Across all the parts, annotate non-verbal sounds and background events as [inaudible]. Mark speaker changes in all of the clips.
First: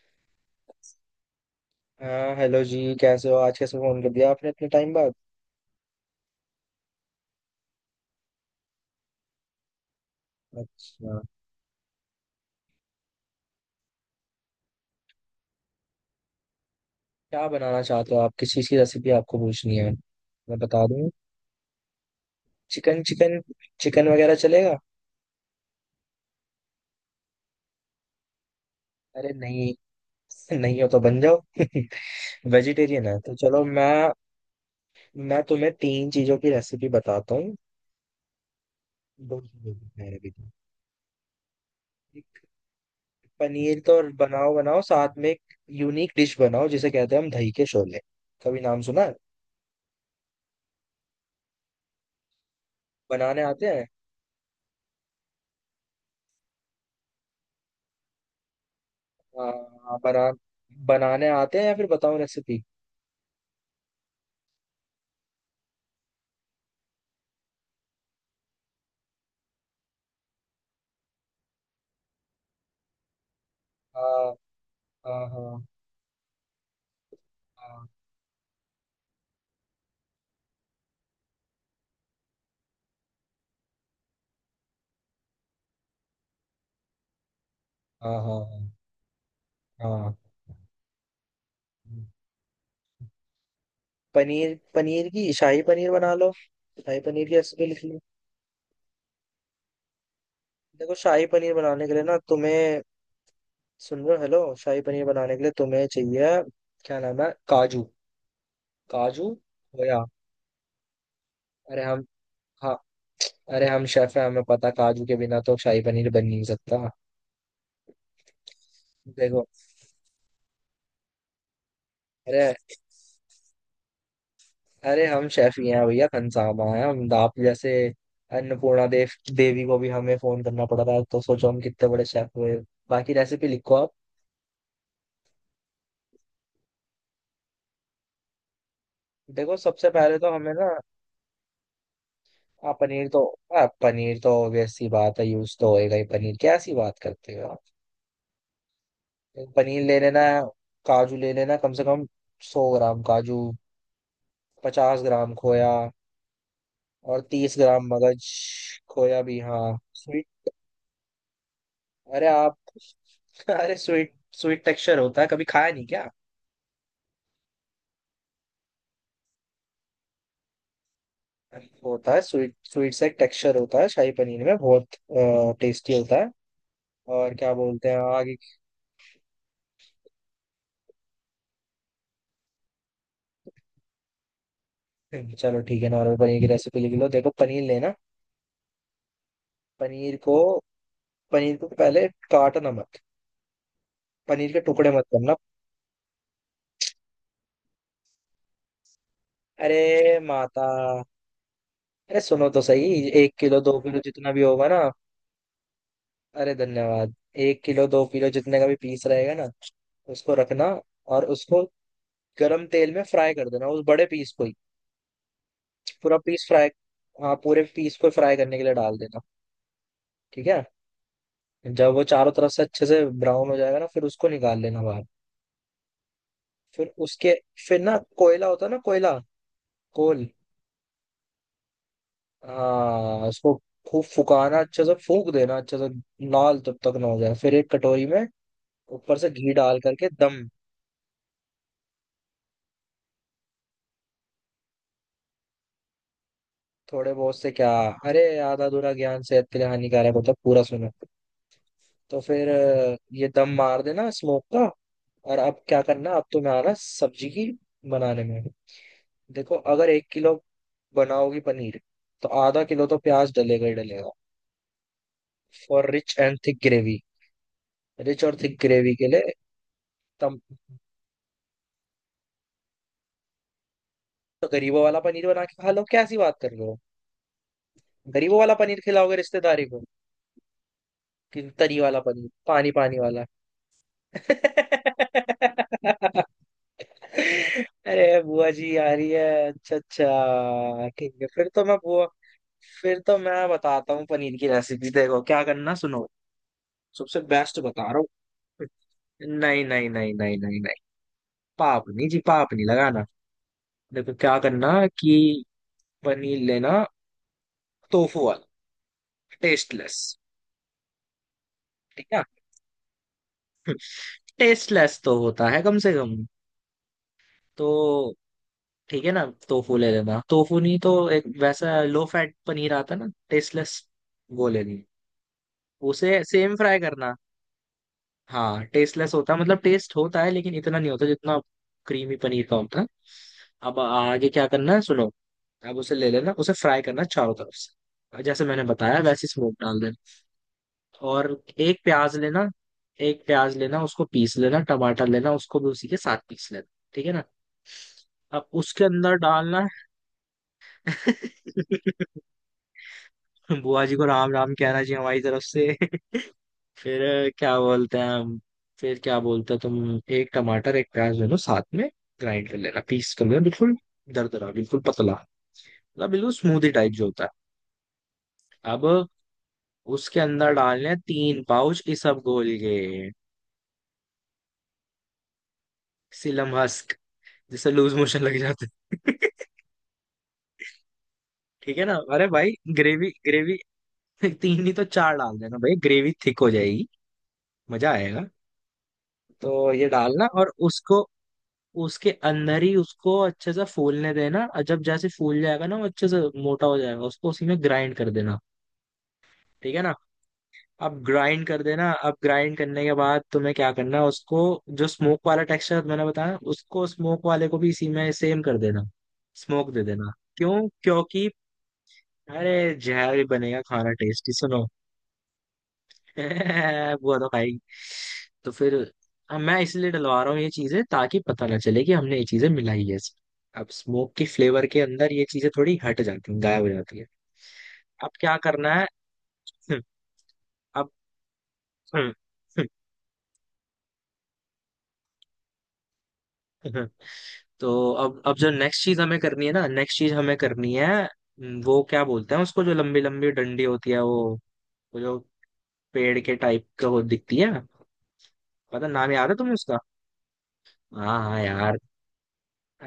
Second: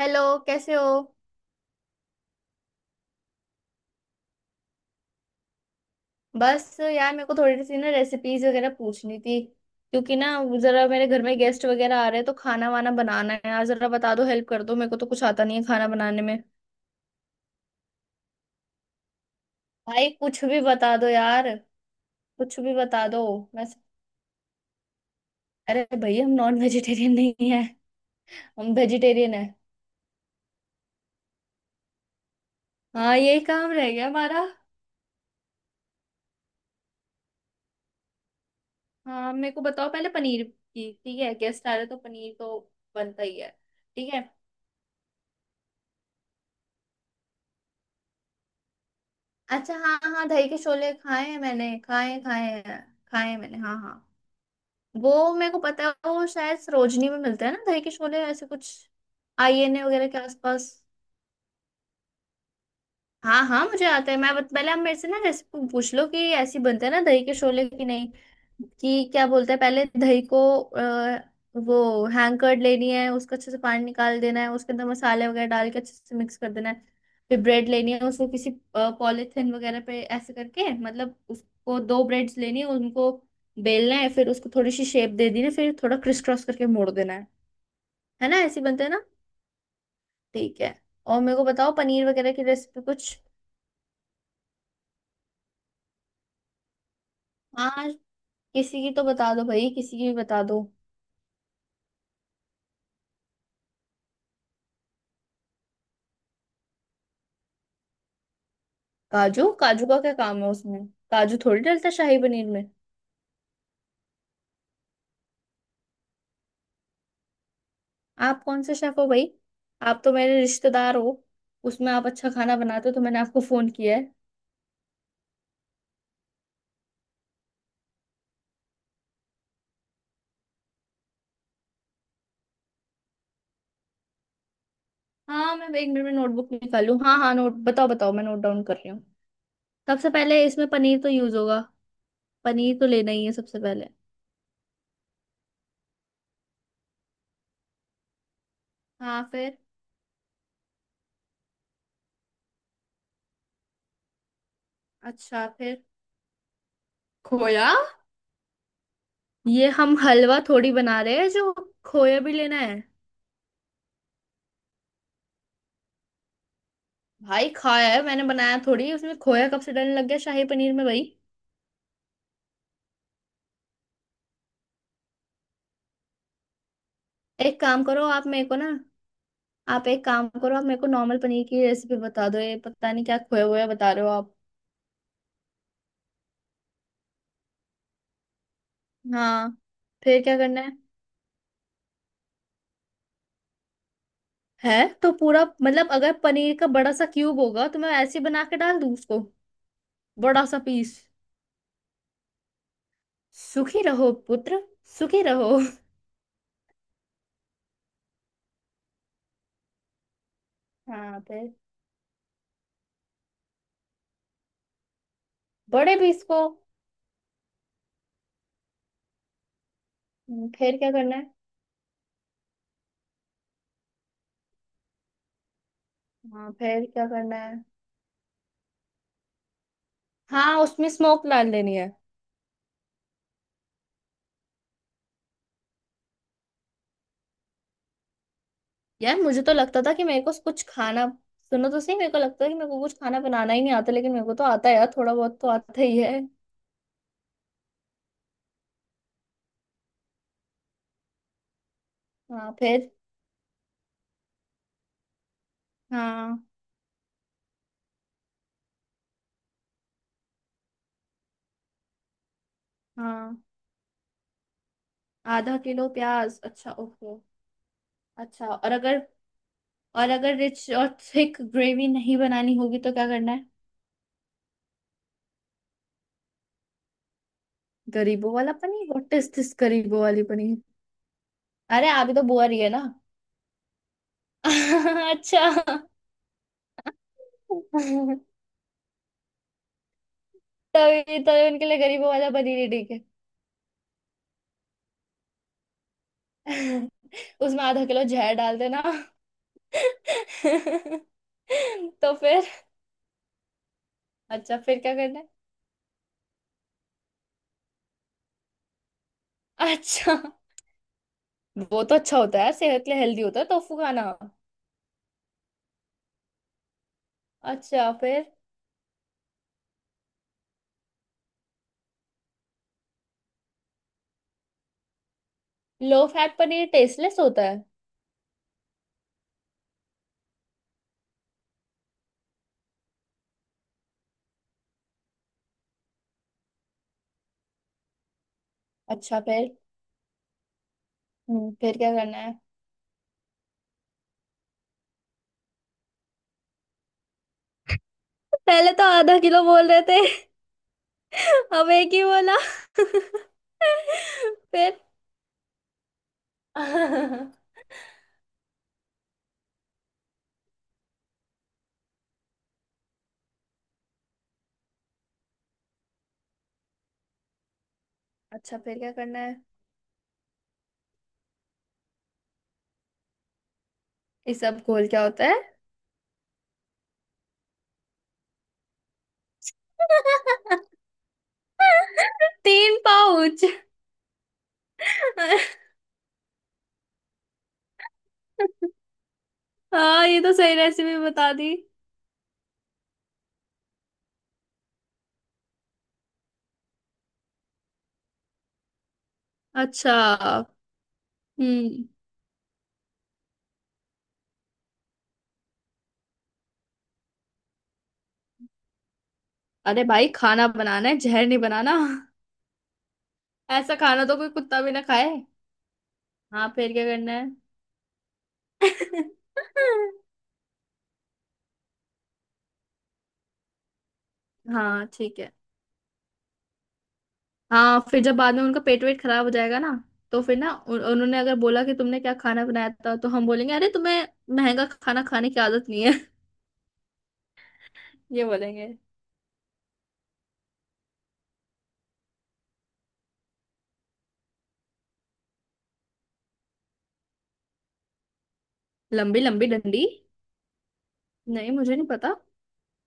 Speaker 1: Hello. कैसे हो?
Speaker 2: हाँ हेलो जी, कैसे हो। आज कैसे फोन कर दिया आपने इतने टाइम बाद।
Speaker 1: बस यार, मेरे को थोड़ी सी ना रेसिपीज वगैरह पूछनी थी, क्योंकि ना जरा मेरे
Speaker 2: अच्छा,
Speaker 1: घर में गेस्ट वगैरह आ रहे हैं तो खाना वाना बनाना है। यार जरा बता दो, हेल्प कर दो। मेरे को तो कुछ आता नहीं है खाना बनाने में।
Speaker 2: क्या बनाना चाहते हो आप, किस चीज़ की रेसिपी आपको पूछनी है।
Speaker 1: भाई कुछ
Speaker 2: मैं
Speaker 1: भी
Speaker 2: बता
Speaker 1: बता
Speaker 2: दूं,
Speaker 1: दो यार, कुछ भी
Speaker 2: चिकन
Speaker 1: बता दो।
Speaker 2: चिकन
Speaker 1: मैं
Speaker 2: चिकन वगैरह चलेगा।
Speaker 1: अरे भाई, हम नॉन वेजिटेरियन नहीं है। हम
Speaker 2: अरे
Speaker 1: वेजिटेरियन है।
Speaker 2: नहीं। [laughs] नहीं हो तो बन जाओ। [laughs] वेजिटेरियन
Speaker 1: हाँ,
Speaker 2: है तो
Speaker 1: यही
Speaker 2: चलो,
Speaker 1: काम रह गया हमारा।
Speaker 2: मैं तुम्हें तीन चीज़ों की रेसिपी बताता हूँ।
Speaker 1: हाँ,
Speaker 2: दो
Speaker 1: मेरे को
Speaker 2: चीज़ों
Speaker 1: बताओ।
Speaker 2: की
Speaker 1: पहले
Speaker 2: है अभी तो।
Speaker 1: पनीर की, ठीक है? गेस्ट आ रहे हैं तो पनीर
Speaker 2: एक
Speaker 1: तो बनता ही है।
Speaker 2: पनीर तो
Speaker 1: ठीक है।
Speaker 2: बनाओ बनाओ, साथ में एक यूनिक डिश बनाओ जिसे कहते हैं हम दही के शोले। कभी नाम सुना है।
Speaker 1: अच्छा, हाँ हाँ, दही के शोले खाए हैं। मैंने खाए हैं, खाए हैं, खाए हैं
Speaker 2: बनाने
Speaker 1: मैंने,
Speaker 2: आते
Speaker 1: हाँ
Speaker 2: हैं,
Speaker 1: हाँ। वो मेरे को पता है। वो शायद सरोजनी में मिलता है ना, दही के शोले, ऐसे कुछ
Speaker 2: हाँ
Speaker 1: आईएनए
Speaker 2: हाँ।
Speaker 1: वगैरह के
Speaker 2: बना
Speaker 1: आसपास।
Speaker 2: बनाने आते हैं या फिर बताओ रेसिपी।
Speaker 1: हाँ हाँ, मुझे आता है। पहले आप मेरे से ना रेसिपी पूछ लो कि ऐसी बनते हैं ना दही के शोले की नहीं। कि क्या बोलते हैं, पहले दही को वो हैंग कर लेनी है, उसका अच्छे से पानी निकाल
Speaker 2: हाँ
Speaker 1: देना है, उसके अंदर
Speaker 2: हाँ।
Speaker 1: मसाले वगैरह
Speaker 2: हाँ
Speaker 1: डाल के अच्छे से मिक्स कर देना है। फिर ब्रेड लेनी है, उसको किसी पॉलिथिन वगैरह पे ऐसे करके मतलब उसको दो ब्रेड्स लेनी है, उनको बेलना है, फिर उसको थोड़ी सी शेप दे देनी है, फिर थोड़ा क्रिस क्रॉस करके मोड़ देना है।
Speaker 2: हाँ।
Speaker 1: है ना,
Speaker 2: हाँ
Speaker 1: ऐसे बनते हैं ना?
Speaker 2: हाँ। हाँ।
Speaker 1: ठीक है। और मेरे को बताओ पनीर वगैरह की रेसिपी कुछ।
Speaker 2: पनीर पनीर की शाही पनीर बना लो। शाही पनीर की रेसिपी लिख
Speaker 1: हाँ,
Speaker 2: लो।
Speaker 1: किसी की तो बता दो भाई, किसी की भी बता दो।
Speaker 2: देखो, शाही पनीर बनाने के लिए ना तुम्हें, सुन रहे हो, हेलो, शाही पनीर बनाने के लिए तुम्हें चाहिए क्या नाम है, काजू। काजू,
Speaker 1: काजू? काजू
Speaker 2: खोया।
Speaker 1: का क्या काम है उसमें? काजू थोड़ी
Speaker 2: अरे
Speaker 1: डलता है
Speaker 2: हम
Speaker 1: शाही पनीर में।
Speaker 2: हाँ अरे हम शेफ हैं, हमें पता काजू के बिना तो शाही पनीर बन नहीं सकता।
Speaker 1: आप कौन से शेफ हो भाई?
Speaker 2: देखो
Speaker 1: आप तो मेरे रिश्तेदार हो। उसमें आप अच्छा
Speaker 2: अरे,
Speaker 1: खाना बनाते हो तो मैंने आपको फोन किया है।
Speaker 2: अरे हम शेफ ही हैं भैया, खनसामा है हम। आप जैसे अन्नपूर्णा देवी को भी हमें फोन करना पड़ रहा है तो सोचो हम कितने बड़े शेफ हुए। बाकी रेसिपी लिखो आप।
Speaker 1: हाँ, मैं एक मिनट में नोटबुक निकालूं। हाँ हाँ, नोट, बताओ बताओ, मैं नोट डाउन कर रही हूँ।
Speaker 2: देखो, सबसे
Speaker 1: सबसे
Speaker 2: पहले तो
Speaker 1: पहले
Speaker 2: हमें
Speaker 1: इसमें
Speaker 2: ना,
Speaker 1: पनीर तो यूज होगा। पनीर
Speaker 2: आप
Speaker 1: तो
Speaker 2: पनीर
Speaker 1: लेना
Speaker 2: तो
Speaker 1: ही है सबसे
Speaker 2: आप
Speaker 1: पहले।
Speaker 2: पनीर तो ऑब्वियस सी बात है, यूज तो होएगा ही पनीर, कैसी बात करते हो आप।
Speaker 1: हाँ, फिर?
Speaker 2: पनीर ले लेना, काजू ले लेना, कम से कम 100 ग्राम काजू, 50 ग्राम
Speaker 1: अच्छा,
Speaker 2: खोया,
Speaker 1: फिर?
Speaker 2: और तीस
Speaker 1: खोया?
Speaker 2: ग्राम मगज। खोया भी,
Speaker 1: ये
Speaker 2: हाँ।
Speaker 1: हम हलवा थोड़ी बना रहे हैं जो खोया
Speaker 2: अरे
Speaker 1: भी
Speaker 2: आप
Speaker 1: लेना है।
Speaker 2: [laughs] अरे स्वीट स्वीट टेक्सचर होता है, कभी खाया नहीं क्या।
Speaker 1: भाई खाया है मैंने, बनाया थोड़ी। उसमें खोया कब से डलने लग गया शाही पनीर में भाई?
Speaker 2: वो होता है स्वीट स्वीट सा एक टेक्सचर होता है शाही पनीर में, बहुत टेस्टी होता है। और क्या
Speaker 1: एक काम
Speaker 2: बोलते हैं
Speaker 1: करो, आप
Speaker 2: आगे।
Speaker 1: मेरे को ना, आप एक काम करो, आप मेरे को नॉर्मल पनीर की रेसिपी बता दो। ये पता नहीं क्या खोया हुआ बता रहे हो आप।
Speaker 2: चलो ठीक है, नॉर्मल पनीर की रेसिपी लिख लो। देखो, पनीर लेना,
Speaker 1: हाँ,
Speaker 2: पनीर
Speaker 1: फिर
Speaker 2: को
Speaker 1: क्या करना है?
Speaker 2: पनीर को पहले काटना मत, पनीर के
Speaker 1: है
Speaker 2: टुकड़े मत
Speaker 1: तो
Speaker 2: करना।
Speaker 1: पूरा, मतलब अगर पनीर का बड़ा सा क्यूब होगा तो मैं ऐसे ही बना के डाल दूं उसको,
Speaker 2: अरे
Speaker 1: बड़ा सा
Speaker 2: माता,
Speaker 1: पीस?
Speaker 2: अरे सुनो तो सही, 1 किलो दो
Speaker 1: सुखी
Speaker 2: किलो
Speaker 1: रहो
Speaker 2: जितना भी
Speaker 1: पुत्र,
Speaker 2: होगा ना।
Speaker 1: सुखी रहो।
Speaker 2: अरे धन्यवाद। एक किलो दो किलो जितने का भी पीस रहेगा ना उसको रखना,
Speaker 1: हाँ,
Speaker 2: और
Speaker 1: फिर?
Speaker 2: उसको गरम तेल में फ्राई कर देना, उस बड़े पीस को ही।
Speaker 1: बड़े
Speaker 2: पूरा
Speaker 1: पीस को?
Speaker 2: पीस फ्राई, हाँ, पूरे पीस को फ्राई करने के लिए डाल देना। ठीक है।
Speaker 1: फिर क्या करना है?
Speaker 2: जब वो चारों तरफ से अच्छे से ब्राउन हो जाएगा ना फिर उसको निकाल लेना बाहर।
Speaker 1: हाँ, फिर
Speaker 2: फिर
Speaker 1: क्या
Speaker 2: उसके
Speaker 1: करना है?
Speaker 2: फिर ना कोयला होता है ना, कोयला, कोल।
Speaker 1: हाँ, उसमें स्मोक डाल देनी है।
Speaker 2: हाँ, उसको खूब फुकाना, अच्छे से फूक देना, अच्छे से लाल तब तक ना हो जाए, फिर एक कटोरी में ऊपर
Speaker 1: यार
Speaker 2: से
Speaker 1: मुझे
Speaker 2: घी
Speaker 1: तो
Speaker 2: डाल
Speaker 1: लगता था कि
Speaker 2: करके
Speaker 1: मेरे को
Speaker 2: दम।
Speaker 1: कुछ खाना, सुनो तो सही, मेरे को लगता था कि मेरे को कुछ खाना बनाना ही नहीं आता, लेकिन मेरे को तो आता है यार, थोड़ा बहुत तो आता ही है।
Speaker 2: थोड़े बहुत से क्या, अरे आधा अधूरा ज्ञान सेहत के लिए हानिकारक होता है, पूरा सुनो। तो फिर
Speaker 1: हाँ, फिर?
Speaker 2: ये दम मार देना स्मोक का। और अब क्या करना, अब
Speaker 1: हाँ
Speaker 2: तुम्हें आना सब्जी की बनाने में। देखो, अगर 1 किलो बनाओगी पनीर, तो आधा किलो तो प्याज
Speaker 1: हाँ,
Speaker 2: डलेगा ही डलेगा।
Speaker 1: आधा किलो
Speaker 2: फॉर रिच एंड
Speaker 1: प्याज,
Speaker 2: थिक
Speaker 1: अच्छा,
Speaker 2: ग्रेवी।
Speaker 1: ओके।
Speaker 2: रिच और
Speaker 1: अच्छा,
Speaker 2: थिक
Speaker 1: और
Speaker 2: ग्रेवी
Speaker 1: अगर
Speaker 2: के लिए।
Speaker 1: और अगर
Speaker 2: तम
Speaker 1: रिच और थिक ग्रेवी नहीं बनानी होगी तो क्या करना है?
Speaker 2: तो गरीबों वाला पनीर बना के खा लो, कैसी बात कर रहे हो।
Speaker 1: गरीबों
Speaker 2: गरीबों
Speaker 1: वाला
Speaker 2: वाला पनीर
Speaker 1: पनीर? व्हाट
Speaker 2: खिलाओगे
Speaker 1: इज दिस
Speaker 2: रिश्तेदारी को,
Speaker 1: गरीबों वाली पनीर?
Speaker 2: कि तरी
Speaker 1: अरे
Speaker 2: वाला
Speaker 1: आप ही तो
Speaker 2: पनीर,
Speaker 1: बुआ रही है
Speaker 2: पानी
Speaker 1: ना?
Speaker 2: पानी वाला।
Speaker 1: [laughs] अच्छा।
Speaker 2: [laughs] अरे बुआ जी आ रही है। अच्छा अच्छा ठीक
Speaker 1: तभी
Speaker 2: है,
Speaker 1: तभी उनके लिए गरीबों वाला पनीर ही ठीक है।
Speaker 2: फिर तो मैं बताता हूँ पनीर की रेसिपी, देखो क्या करना, सुनो। सबसे बेस्ट
Speaker 1: उसमें आधा
Speaker 2: बता रहा
Speaker 1: किलो
Speaker 2: हूँ।
Speaker 1: जहर डाल देना।
Speaker 2: नहीं नहीं नहीं नहीं नहीं नहीं, पाप नहीं
Speaker 1: तो
Speaker 2: जी,
Speaker 1: फिर?
Speaker 2: पाप नहीं लगाना। देखो क्या
Speaker 1: अच्छा,
Speaker 2: करना,
Speaker 1: फिर क्या करना है?
Speaker 2: कि पनीर लेना, टोफू वाला, टेस्टलेस।
Speaker 1: अच्छा। वो तो
Speaker 2: ठीक
Speaker 1: अच्छा
Speaker 2: है।
Speaker 1: होता है यार, सेहत के लिए हेल्दी होता है टोफू
Speaker 2: [laughs]
Speaker 1: खाना।
Speaker 2: टेस्टलेस तो होता है कम से कम।
Speaker 1: अच्छा,
Speaker 2: तो
Speaker 1: फिर?
Speaker 2: ठीक है ना, टोफू ले लेना, टोफू नहीं तो एक वैसा लो फैट पनीर आता है ना टेस्टलेस, वो लेनी।
Speaker 1: लो
Speaker 2: उसे
Speaker 1: फैट
Speaker 2: सेम
Speaker 1: पनीर
Speaker 2: फ्राई करना।
Speaker 1: टेस्टलेस होता है?
Speaker 2: हाँ, टेस्टलेस होता है, मतलब टेस्ट होता है लेकिन इतना नहीं होता जितना क्रीमी पनीर का होता है। अब आगे क्या करना है सुनो। अब उसे ले लेना, उसे फ्राई करना चारों तरफ से जैसे मैंने बताया,
Speaker 1: अच्छा,
Speaker 2: वैसे
Speaker 1: फिर?
Speaker 2: स्मोक डाल देना। और
Speaker 1: फिर
Speaker 2: एक
Speaker 1: क्या
Speaker 2: प्याज
Speaker 1: करना है?
Speaker 2: लेना, एक प्याज लेना, उसको पीस लेना, टमाटर लेना, उसको भी उसी के साथ पीस लेना। ठीक है ना। अब
Speaker 1: पहले तो
Speaker 2: उसके अंदर
Speaker 1: आधा किलो
Speaker 2: डालना
Speaker 1: बोल रहे थे,
Speaker 2: है।
Speaker 1: अब एक ही
Speaker 2: [laughs]
Speaker 1: बोला।
Speaker 2: बुआ जी को राम राम
Speaker 1: फिर?
Speaker 2: कहना चाहिए हमारी तरफ से। [laughs] फिर
Speaker 1: अच्छा,
Speaker 2: क्या बोलते हैं हम, फिर क्या बोलते हैं, तुम एक टमाटर एक प्याज ले लो साथ में, ग्राइंड कर लेना, पीस कर लेना बिल्कुल, दरदरा बिल्कुल पतला, मतलब बिल्कुल स्मूदी टाइप जो होता है।
Speaker 1: फिर क्या
Speaker 2: अब
Speaker 1: करना है?
Speaker 2: उसके अंदर डालने हैं 3 पाउच इसबगोल के।
Speaker 1: इस सब घोल क्या होता है?
Speaker 2: सिलम हस्क, जिससे लूज मोशन लग जाते हैं। [laughs] ठीक है ना, अरे भाई
Speaker 1: तीन
Speaker 2: ग्रेवी
Speaker 1: पाउच?
Speaker 2: ग्रेवी। [laughs] तीन नहीं तो चार डाल देना
Speaker 1: [laughs]
Speaker 2: भाई, ग्रेवी थिक हो जाएगी, मजा आएगा। तो ये
Speaker 1: हाँ, ये
Speaker 2: डालना
Speaker 1: तो
Speaker 2: और
Speaker 1: सही रेसिपी
Speaker 2: उसको,
Speaker 1: बता दी।
Speaker 2: उसके अंदर ही उसको अच्छे से फूलने देना, और जब जैसे फूल जाएगा ना वो अच्छे से मोटा हो जाएगा, उसको उसी में ग्राइंड कर देना। ठीक है ना।
Speaker 1: अच्छा।
Speaker 2: अब ग्राइंड कर
Speaker 1: हम्म
Speaker 2: देना, अब ग्राइंड करने के बाद तुम्हें क्या करना है उसको, जो स्मोक वाला टेक्सचर मैंने बताया उसको, स्मोक वाले को भी इसी में सेम कर देना, स्मोक
Speaker 1: अरे
Speaker 2: दे
Speaker 1: भाई,
Speaker 2: देना।
Speaker 1: खाना
Speaker 2: क्यों
Speaker 1: बनाना है, जहर
Speaker 2: क्योंकि,
Speaker 1: नहीं बनाना।
Speaker 2: अरे, जहर ही बनेगा,
Speaker 1: ऐसा
Speaker 2: खाना
Speaker 1: खाना तो कोई
Speaker 2: टेस्टी,
Speaker 1: कुत्ता
Speaker 2: सुनो।
Speaker 1: भी ना खाए। हाँ, फिर क्या
Speaker 2: [laughs]
Speaker 1: करना
Speaker 2: हुआ
Speaker 1: है?
Speaker 2: था भाई। तो फिर
Speaker 1: [laughs]
Speaker 2: अब मैं इसलिए डलवा रहा हूँ ये चीजें, ताकि पता ना चले कि हमने ये चीजें मिलाई है। अब स्मोक की फ्लेवर के
Speaker 1: हाँ
Speaker 2: अंदर
Speaker 1: ठीक
Speaker 2: ये
Speaker 1: है।
Speaker 2: चीजें थोड़ी हट जाती हैं, गायब हो जाती है।
Speaker 1: हाँ, फिर
Speaker 2: अब
Speaker 1: जब बाद
Speaker 2: क्या
Speaker 1: में उनका
Speaker 2: करना
Speaker 1: पेट
Speaker 2: है।
Speaker 1: वेट खराब हो जाएगा ना,
Speaker 2: [laughs]
Speaker 1: तो फिर ना
Speaker 2: अब,
Speaker 1: उन्होंने अगर बोला कि तुमने क्या खाना बनाया था तो हम बोलेंगे अरे, तुम्हें महंगा खाना खाने की आदत नहीं है।
Speaker 2: [laughs] तो
Speaker 1: [laughs]
Speaker 2: अब
Speaker 1: ये
Speaker 2: अब जो
Speaker 1: बोलेंगे।
Speaker 2: नेक्स्ट चीज हमें करनी है ना, नेक्स्ट चीज हमें करनी है, वो क्या बोलते हैं उसको, जो लंबी लंबी डंडी होती है वो जो पेड़ के टाइप का वो दिखती है, पता नाम
Speaker 1: लंबी
Speaker 2: याद है
Speaker 1: लंबी
Speaker 2: तुम्हें उसका।
Speaker 1: डंडी?
Speaker 2: हाँ हाँ
Speaker 1: नहीं, मुझे
Speaker 2: यार,
Speaker 1: नहीं पता।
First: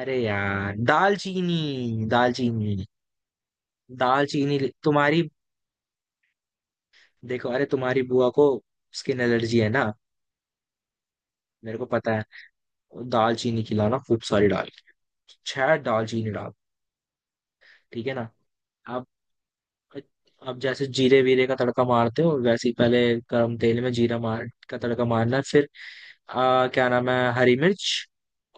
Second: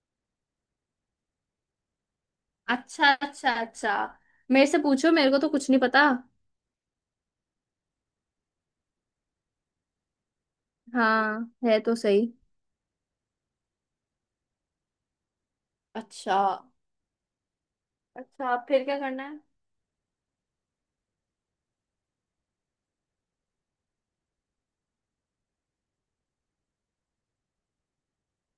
Speaker 2: अरे यार दालचीनी, दालचीनी।
Speaker 1: अच्छा, अच्छा, अच्छा।
Speaker 2: दालचीनी
Speaker 1: मेरे से पूछो,
Speaker 2: तुम्हारी,
Speaker 1: मेरे को तो कुछ नहीं पता।
Speaker 2: देखो, अरे तुम्हारी बुआ को स्किन एलर्जी है ना,
Speaker 1: हाँ,
Speaker 2: मेरे
Speaker 1: है
Speaker 2: को
Speaker 1: तो
Speaker 2: पता है,
Speaker 1: सही।
Speaker 2: दालचीनी खिलाना खूब सारी डाल के, छह दालचीनी
Speaker 1: अच्छा।
Speaker 2: डाल। ठीक है ना।
Speaker 1: अच्छा, फिर क्या
Speaker 2: अब
Speaker 1: करना है?
Speaker 2: अब जैसे जीरे वीरे का तड़का मारते हो वैसे ही, पहले गरम तेल में जीरा मार का तड़का मारना है, फिर क्या नाम है, हरी मिर्च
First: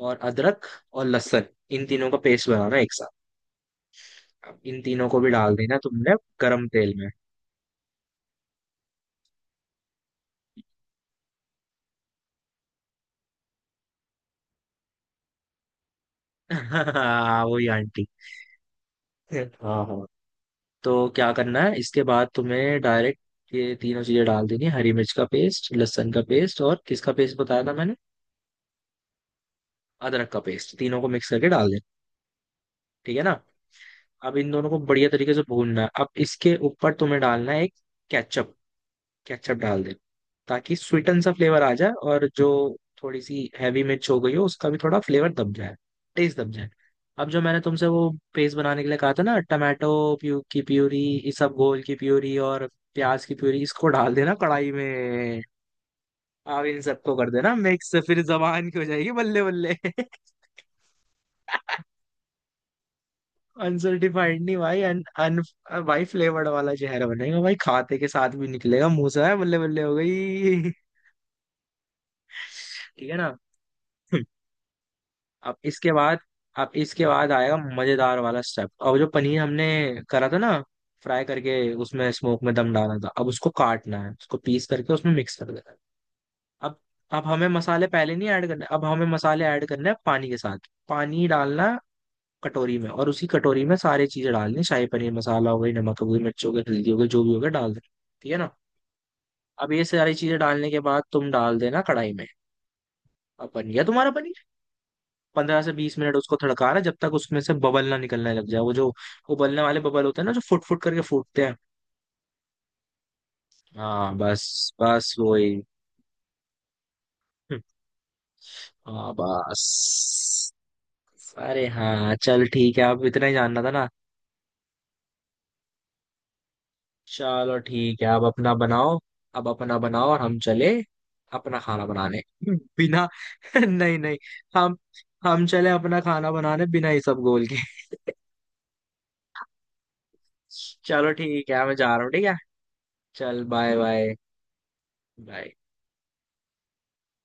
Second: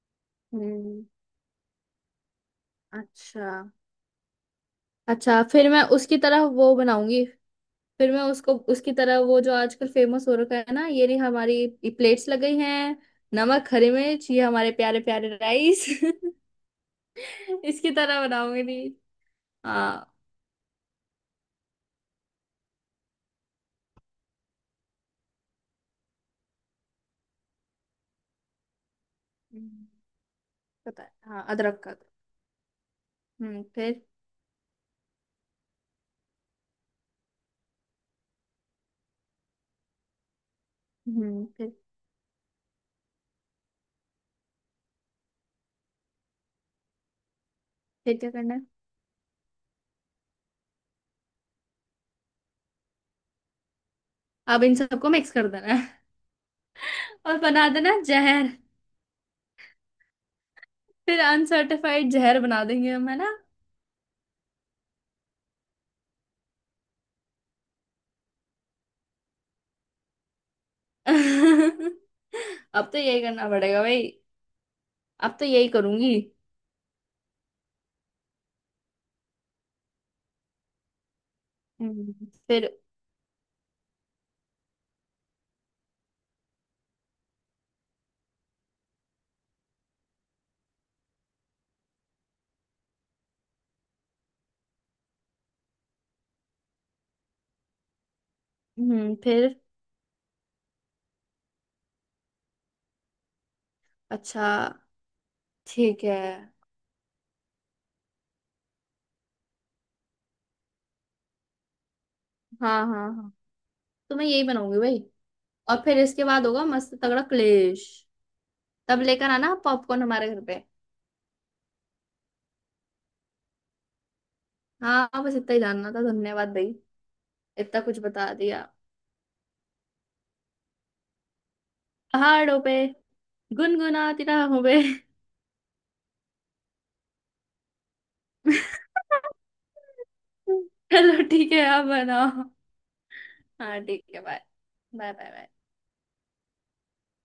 Speaker 2: और अदरक
Speaker 1: हम्म।
Speaker 2: और लहसुन, इन तीनों का पेस्ट बनाना है एक साथ।
Speaker 1: अच्छा।
Speaker 2: अब इन तीनों को भी
Speaker 1: अच्छा,
Speaker 2: डाल
Speaker 1: फिर
Speaker 2: देना
Speaker 1: मैं
Speaker 2: तुमने
Speaker 1: उसकी तरह
Speaker 2: गरम
Speaker 1: वो
Speaker 2: तेल में।
Speaker 1: बनाऊंगी। फिर मैं उसको उसकी तरह, वो जो आजकल फेमस हो रखा है ना, ये रही हमारी, प्लेट्स लग गई हैं, नमक हरी मिर्च, ये हमारे प्यारे प्यारे राइस।
Speaker 2: [laughs] हाँ,
Speaker 1: [laughs]
Speaker 2: वही
Speaker 1: इसकी
Speaker 2: आंटी।
Speaker 1: तरह बनाऊंगी नहीं।
Speaker 2: हाँ। हाँ।
Speaker 1: हाँ।
Speaker 2: तो क्या करना है इसके बाद तुम्हें, डायरेक्ट ये तीनों चीजें डाल देनी है, हरी मिर्च का पेस्ट, लहसुन का पेस्ट, और किसका पेस्ट बताया था मैंने,
Speaker 1: हम्म,
Speaker 2: अदरक का पेस्ट, तीनों
Speaker 1: पता
Speaker 2: को
Speaker 1: है,
Speaker 2: मिक्स
Speaker 1: हाँ,
Speaker 2: करके डाल
Speaker 1: अदरक
Speaker 2: देना।
Speaker 1: का।
Speaker 2: ठीक है ना।
Speaker 1: फिर?
Speaker 2: अब इन दोनों को बढ़िया तरीके से भूनना है, अब इसके ऊपर तुम्हें डालना है एक केचप, केचप डाल दे, ताकि स्वीटन सा फ्लेवर
Speaker 1: फिर?
Speaker 2: आ जाए, और जो थोड़ी सी हैवी मिर्च हो गई हो उसका भी थोड़ा फ्लेवर दब जाए, टेस्ट दब जाए। अब जो मैंने तुमसे वो
Speaker 1: फिर क्या करना
Speaker 2: पेस्ट
Speaker 1: है?
Speaker 2: बनाने के लिए कहा था ना, टमाटो प्यू की प्यूरी, इसबगोल की प्यूरी, और प्याज की प्यूरी, इसको डाल देना
Speaker 1: अब
Speaker 2: कढ़ाई
Speaker 1: इन सबको मिक्स
Speaker 2: में।
Speaker 1: कर देना है।
Speaker 2: अब इन सबको
Speaker 1: [laughs]
Speaker 2: कर
Speaker 1: और
Speaker 2: देना
Speaker 1: बना
Speaker 2: मिक्स,
Speaker 1: देना
Speaker 2: फिर
Speaker 1: जहर।
Speaker 2: जबान की हो जाएगी बल्ले बल्ले।
Speaker 1: फिर
Speaker 2: [laughs]
Speaker 1: अनसर्टिफाइड जहर बना देंगे हम, है ना?
Speaker 2: अनसर्टिफाइड नहीं भाई, अन, अन भाई फ्लेवर्ड वाला जहर बनेगा भाई, खाते के साथ भी निकलेगा मुंह से, है बल्ले बल्ले हो गई। [laughs]
Speaker 1: [laughs] अब तो
Speaker 2: ठीक है
Speaker 1: यही
Speaker 2: ना।
Speaker 1: करना पड़ेगा भाई। अब तो
Speaker 2: अब
Speaker 1: यही
Speaker 2: इसके
Speaker 1: करूंगी।
Speaker 2: बाद, अब इसके बाद आएगा मजेदार वाला स्टेप, अब जो पनीर हमने करा था ना, फ्राई करके उसमें स्मोक में
Speaker 1: फिर?
Speaker 2: दम डाला था, अब उसको काटना है, उसको पीस करके उसमें मिक्स कर देना है। अब अब हमें मसाले पहले नहीं ऐड करने, अब हमें मसाले ऐड करने हैं पानी के साथ, पानी डालना है कटोरी में, और उसी कटोरी में सारी चीजें डालनी, शाही पनीर मसाला हो गई, नमक हो गई, मिर्च हो गई, हल्दी हो गई, जो भी हो गया डाल देना। ठीक है ना।
Speaker 1: फिर?
Speaker 2: अब ये सारी चीजें डालने के बाद तुम डाल देना कढ़ाई में, अब बन गया तुम्हारा पनीर।
Speaker 1: अच्छा,
Speaker 2: पंद्रह से बीस
Speaker 1: ठीक
Speaker 2: मिनट
Speaker 1: है।
Speaker 2: उसको थड़का रहा है, जब तक उसमें से बबल ना निकलने लग जाए, वो जो उबलने वाले बबल होते हैं ना जो फुट फुट करके फूटते हैं।
Speaker 1: हाँ हाँ हाँ। तो
Speaker 2: हाँ
Speaker 1: मैं
Speaker 2: बस
Speaker 1: यही बनाऊंगी भाई,
Speaker 2: बस वही।
Speaker 1: और फिर इसके बाद होगा मस्त तगड़ा
Speaker 2: हम्म,
Speaker 1: क्लेश। तब
Speaker 2: हाँ
Speaker 1: लेकर आना पॉपकॉर्न हमारे घर
Speaker 2: बस।
Speaker 1: पे।
Speaker 2: अरे हाँ, चल ठीक है, अब इतना ही जानना था ना।
Speaker 1: हाँ, बस इतना ही जानना था, धन्यवाद भाई।
Speaker 2: चलो
Speaker 1: इतना कुछ
Speaker 2: ठीक है, अब
Speaker 1: बता
Speaker 2: अपना
Speaker 1: दिया।
Speaker 2: बनाओ, अब अपना बनाओ, और हम चले अपना खाना बनाने
Speaker 1: पहाड़ों पे
Speaker 2: बिना, [laughs] नहीं नहीं,
Speaker 1: गुनगुनाती रहा हूँ
Speaker 2: हम
Speaker 1: बे।
Speaker 2: हम चले अपना खाना बनाने बिना ये सब गोल के।
Speaker 1: [laughs]
Speaker 2: [laughs] चलो
Speaker 1: चलो
Speaker 2: ठीक
Speaker 1: ठीक
Speaker 2: है,
Speaker 1: है,
Speaker 2: मैं
Speaker 1: आप
Speaker 2: जा रहा हूँ, ठीक है।
Speaker 1: बनाओ।
Speaker 2: चल बाय
Speaker 1: हाँ ठीक
Speaker 2: बाय
Speaker 1: है, bye. Bye bye
Speaker 2: bye.
Speaker 1: Bye.